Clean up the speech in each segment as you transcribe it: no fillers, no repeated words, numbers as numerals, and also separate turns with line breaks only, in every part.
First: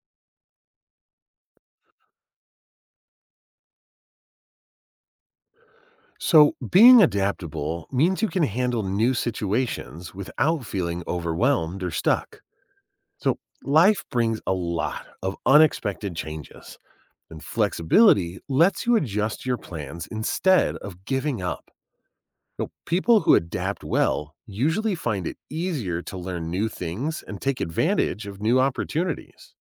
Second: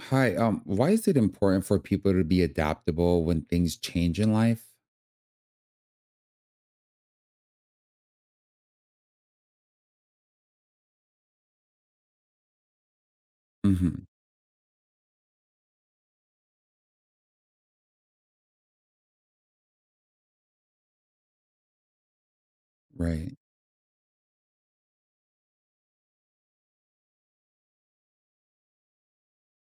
Hi, why is it important for people to be adaptable when things change in life?
So, being adaptable means you can handle new situations without feeling overwhelmed or stuck. So, life
Hmm.
brings a lot of unexpected changes, and flexibility lets you adjust your plans instead of giving up. So, people who
Right.
adapt well usually find it easier to learn new things and take advantage of new opportunities.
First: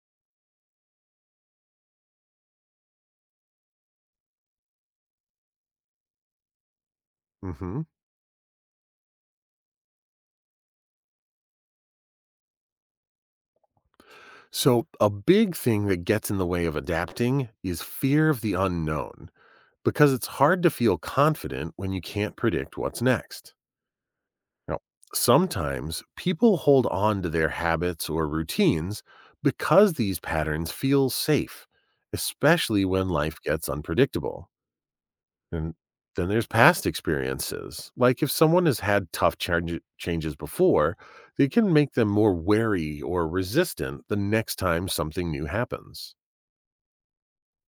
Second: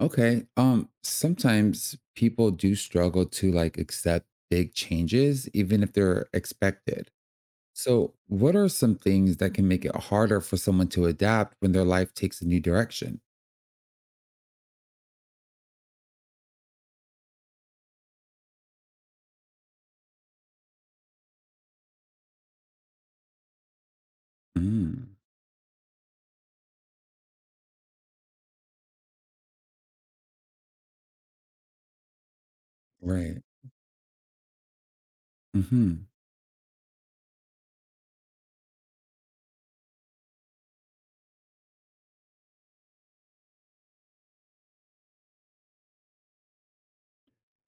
Okay. Sometimes people do struggle to accept big changes, even if they're expected.
Mhm.
So, what are some things that can make it harder for someone to adapt when their life takes a new direction?
So, a big thing that gets in the way of adapting is fear of the unknown, because it's hard to feel confident when you can't predict what's next. Now,
Mm,
sometimes people hold on to their habits or routines because these patterns feel safe, especially when life
right.
gets unpredictable. And
Hmm.
then there's past experiences. Like if someone has had tough changes before, they can make them more wary or resistant the next time something new happens.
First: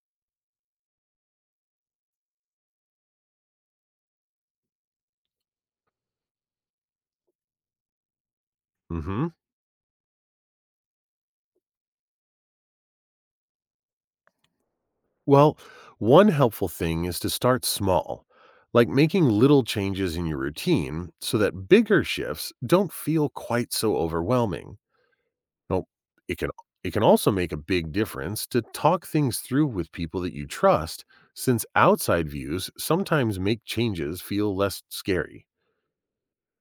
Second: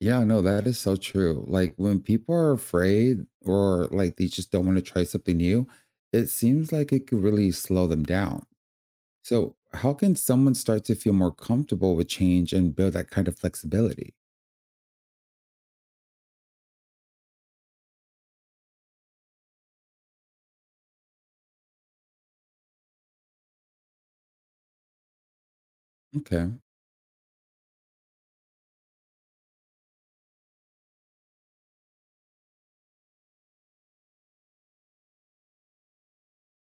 Yeah, no, that is so true. Like when people are afraid or they just don't want to try something new, it seems like it could really slow them down.
Hmm.
So, how can someone start to feel more comfortable with change and build that kind of flexibility?
Well, one helpful thing is to start small, like making little changes in your routine so that bigger shifts don't feel quite so overwhelming. Now, it
Okay.
can it can also make a big difference to talk things through with people that you trust, since outside views sometimes make changes feel less scary.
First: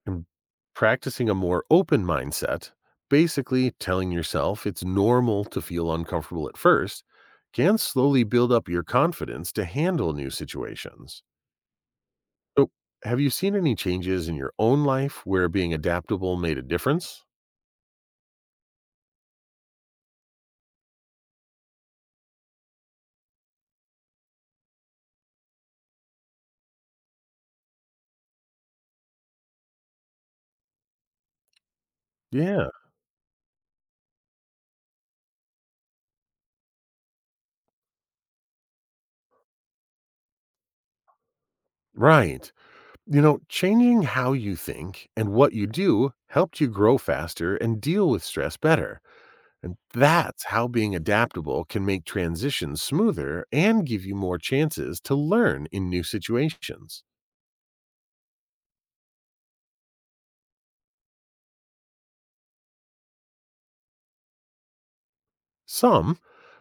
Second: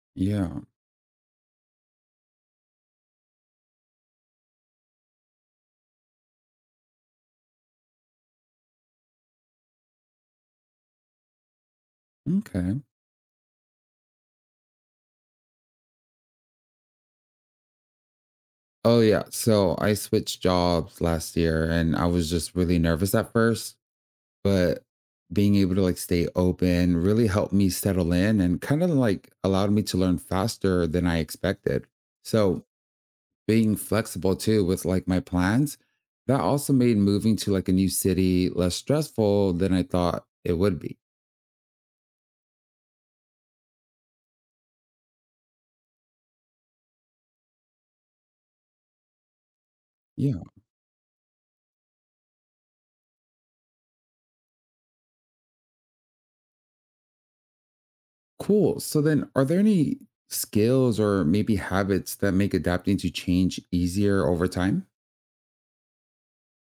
And
Yeah.
practicing a more open mindset, basically telling yourself it's normal to feel uncomfortable at first, can slowly build up your confidence to handle new situations. So,
Okay.
have you seen any changes in your own life where being adaptable made a difference?
Oh, yeah. So, I switched jobs last year and I was just really nervous at first, but being able to stay open really helped me settle in and kind of allowed me to learn faster than I expected. So,
Yeah,
being flexible too with my plans, that also made moving to a new city less stressful than I thought it would be.
right. You know, changing how you think and what you do helped you grow faster and deal with stress better. And
Yeah,
that's how being adaptable can make transitions smoother and give you more chances to learn in new situations.
cool. So then, are there any skills or maybe habits that make adapting to change easier over time?
Some,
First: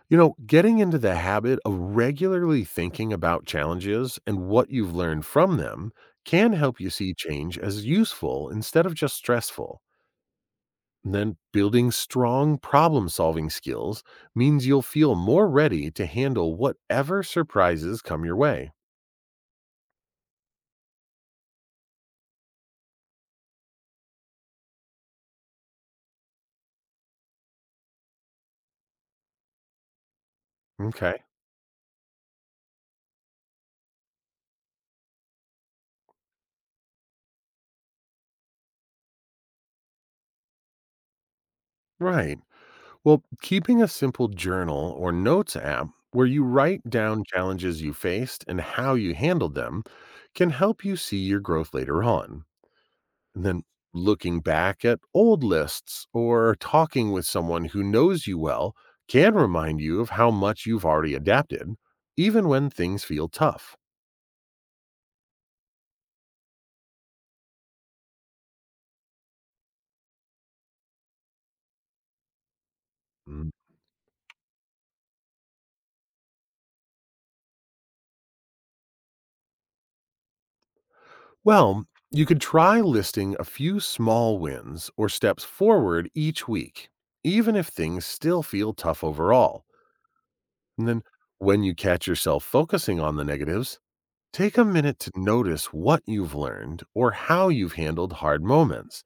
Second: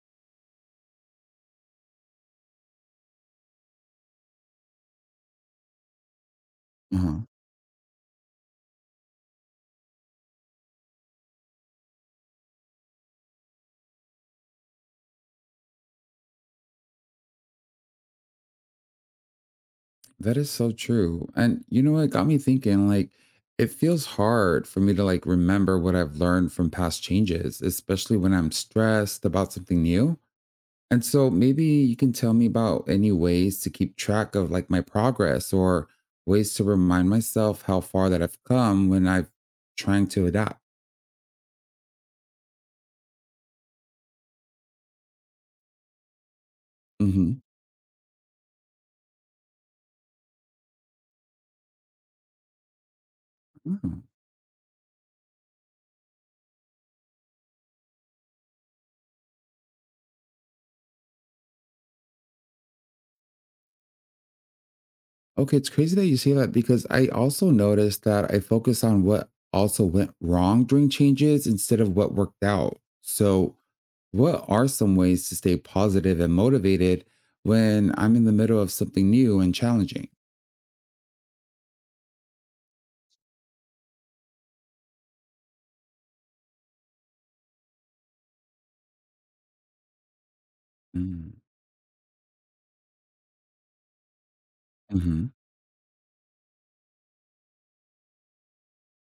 you know, getting into the habit of regularly thinking about challenges and what you've learned from them can help you see
Uh-huh.
change as useful instead of just stressful. And then building strong problem solving skills means you'll feel more ready to handle whatever surprises come your way.
That is so true. And what got me thinking, it feels hard for me to remember what I've learned from past changes, especially when I'm stressed about something new. And
Okay.
so maybe you can tell me about any ways to keep track of my progress or ways to remind myself how far that I've come when I'm trying to adapt.
Right. Well, keeping a simple journal or notes app where you write down
Hmm.
challenges you faced and how you handled them can help you see your growth later on. And then
Oh.
looking back at old lists or talking with someone who knows you well can remind you of how much you've already adapted, even when things feel tough.
Okay, it's crazy that you say that because I also noticed that I focus on what also went wrong during changes instead of what worked out.
Mm.
So, what are some ways to stay positive and motivated when I'm in the middle of something new and challenging?
Well, you could try listing a few small wins or steps forward each week, even if things still feel tough overall. And then when you catch yourself focusing on the negatives, take a minute to
Mm-hmm.
notice what you've learned or how you've handled hard moments.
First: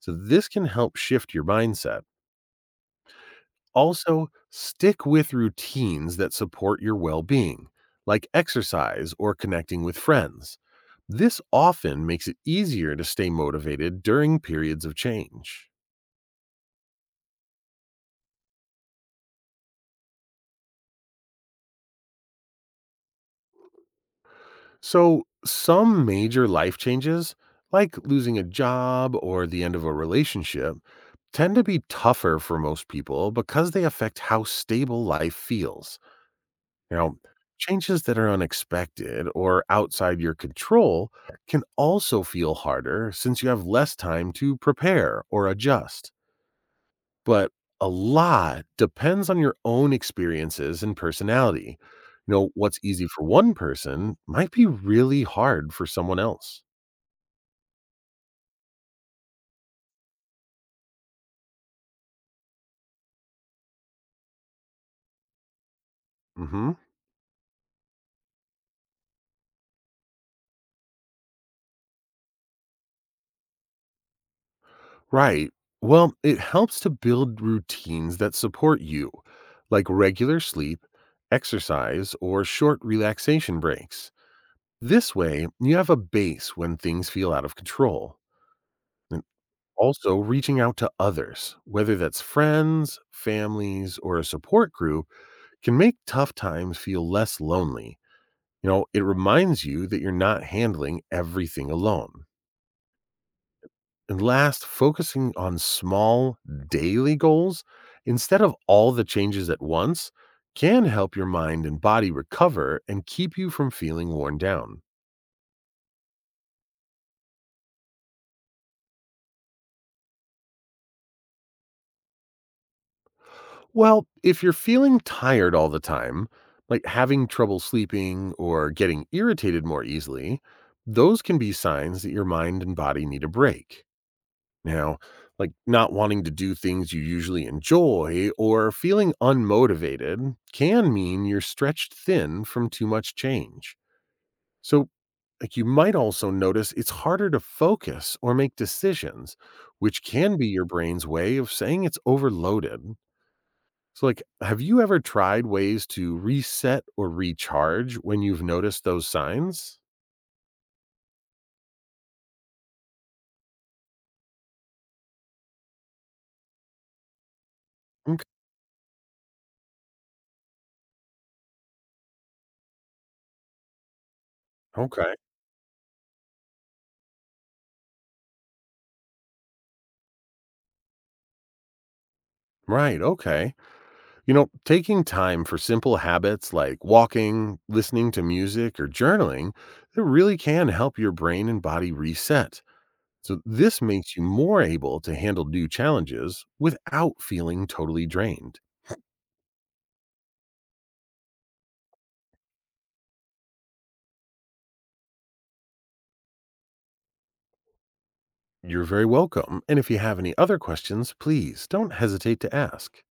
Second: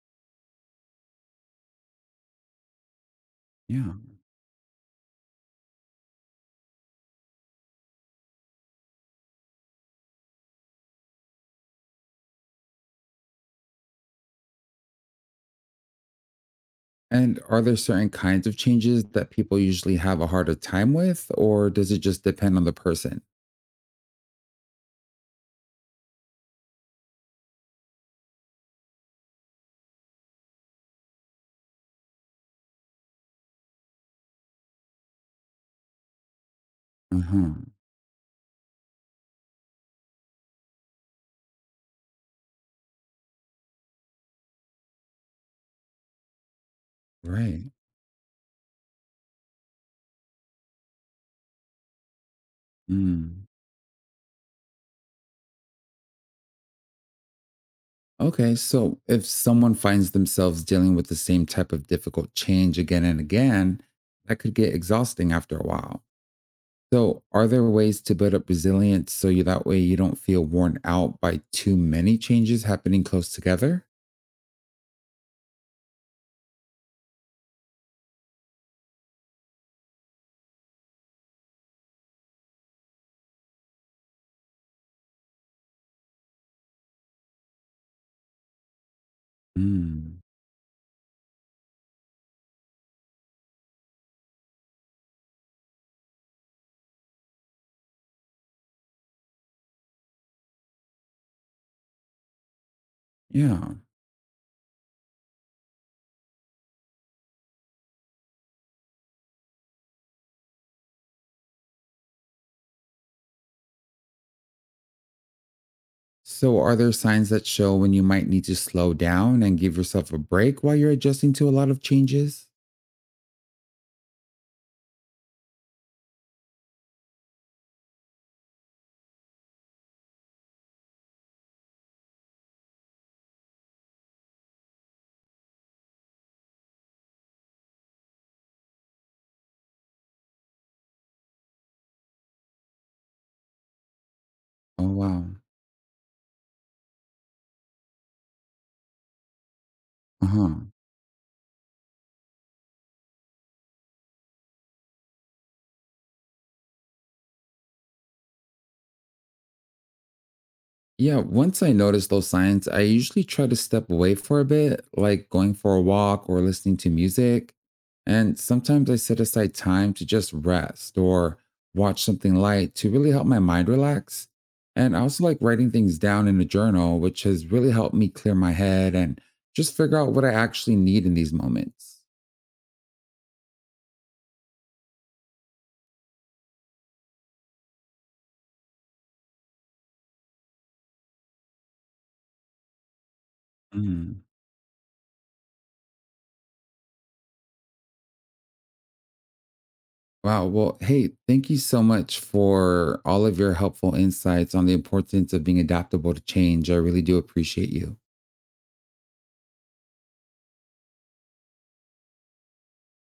So this can help shift your mindset.
Yeah.
Also, stick with routines that support your well being, like exercise or connecting with friends. This often makes it easier to stay motivated during periods of change.
And are there certain kinds of changes that people usually have a harder time with, or does it just depend on the person?
So, some major life changes, like losing a job or the end of a relationship, tend to be tougher for most people because they affect how stable life feels. Now,
Uh huh.
changes that are unexpected or outside your control can also feel harder since you have less time to prepare or adjust. But
Right.
a lot depends on your own experiences and personality. You know, what's easy for
Mm.
one person might be really hard for someone else.
Okay. So if someone finds themselves dealing with the same type of difficult change again and again, that could get exhausting after a while.
Hmm.
So, are there ways to build up resilience so you that way you don't feel worn out by too many changes happening close together?
Right. Well, it helps to build routines that support you, like regular sleep, exercise, or short relaxation breaks. This way, you have a base when things feel out of control. And also,
Mm.
reaching out to others, whether that's friends, families, or a support group, can make tough times feel less lonely. You know, it reminds you that you're not handling everything alone.
Yeah.
And last, focusing on small daily goals instead of all the changes at once can help your mind and body recover and keep you from feeling worn down.
So, are there signs that show when you might need to slow down and give yourself a break while you're adjusting to a lot of changes?
Well, if you're feeling tired all the time, like having trouble sleeping or getting irritated more easily, those can be signs that your mind and body need a break. Now, like not wanting to do things you usually enjoy or feeling unmotivated can mean you're stretched thin from too much change.
Oh,
So,
wow.
like, you might also notice it's harder to focus or make decisions, which
Uh
can be
huh.
your brain's way of saying it's overloaded. So, like, have you ever tried ways to reset or recharge when you've noticed those signs?
Yeah, once I notice those signs, I usually try to step away for a bit, like going for a walk or listening to music.
Okay.
And sometimes I set aside time to just rest or watch something light to really help my mind relax. And I
Okay.
also like writing things down in a journal, which has really helped me clear my head and just figure out what I actually need in these moments.
Right. Okay. You know, taking time for simple habits like walking, listening to music, or journaling, it really can help your brain and body reset. So, this makes
Mm-hmm.
you more able to handle new challenges without feeling totally drained.
Wow. Well, hey, thank you so much for all of your helpful insights on the importance of being adaptable to change. I really do appreciate you.
You're very welcome. And if you have any other questions, please don't hesitate to ask.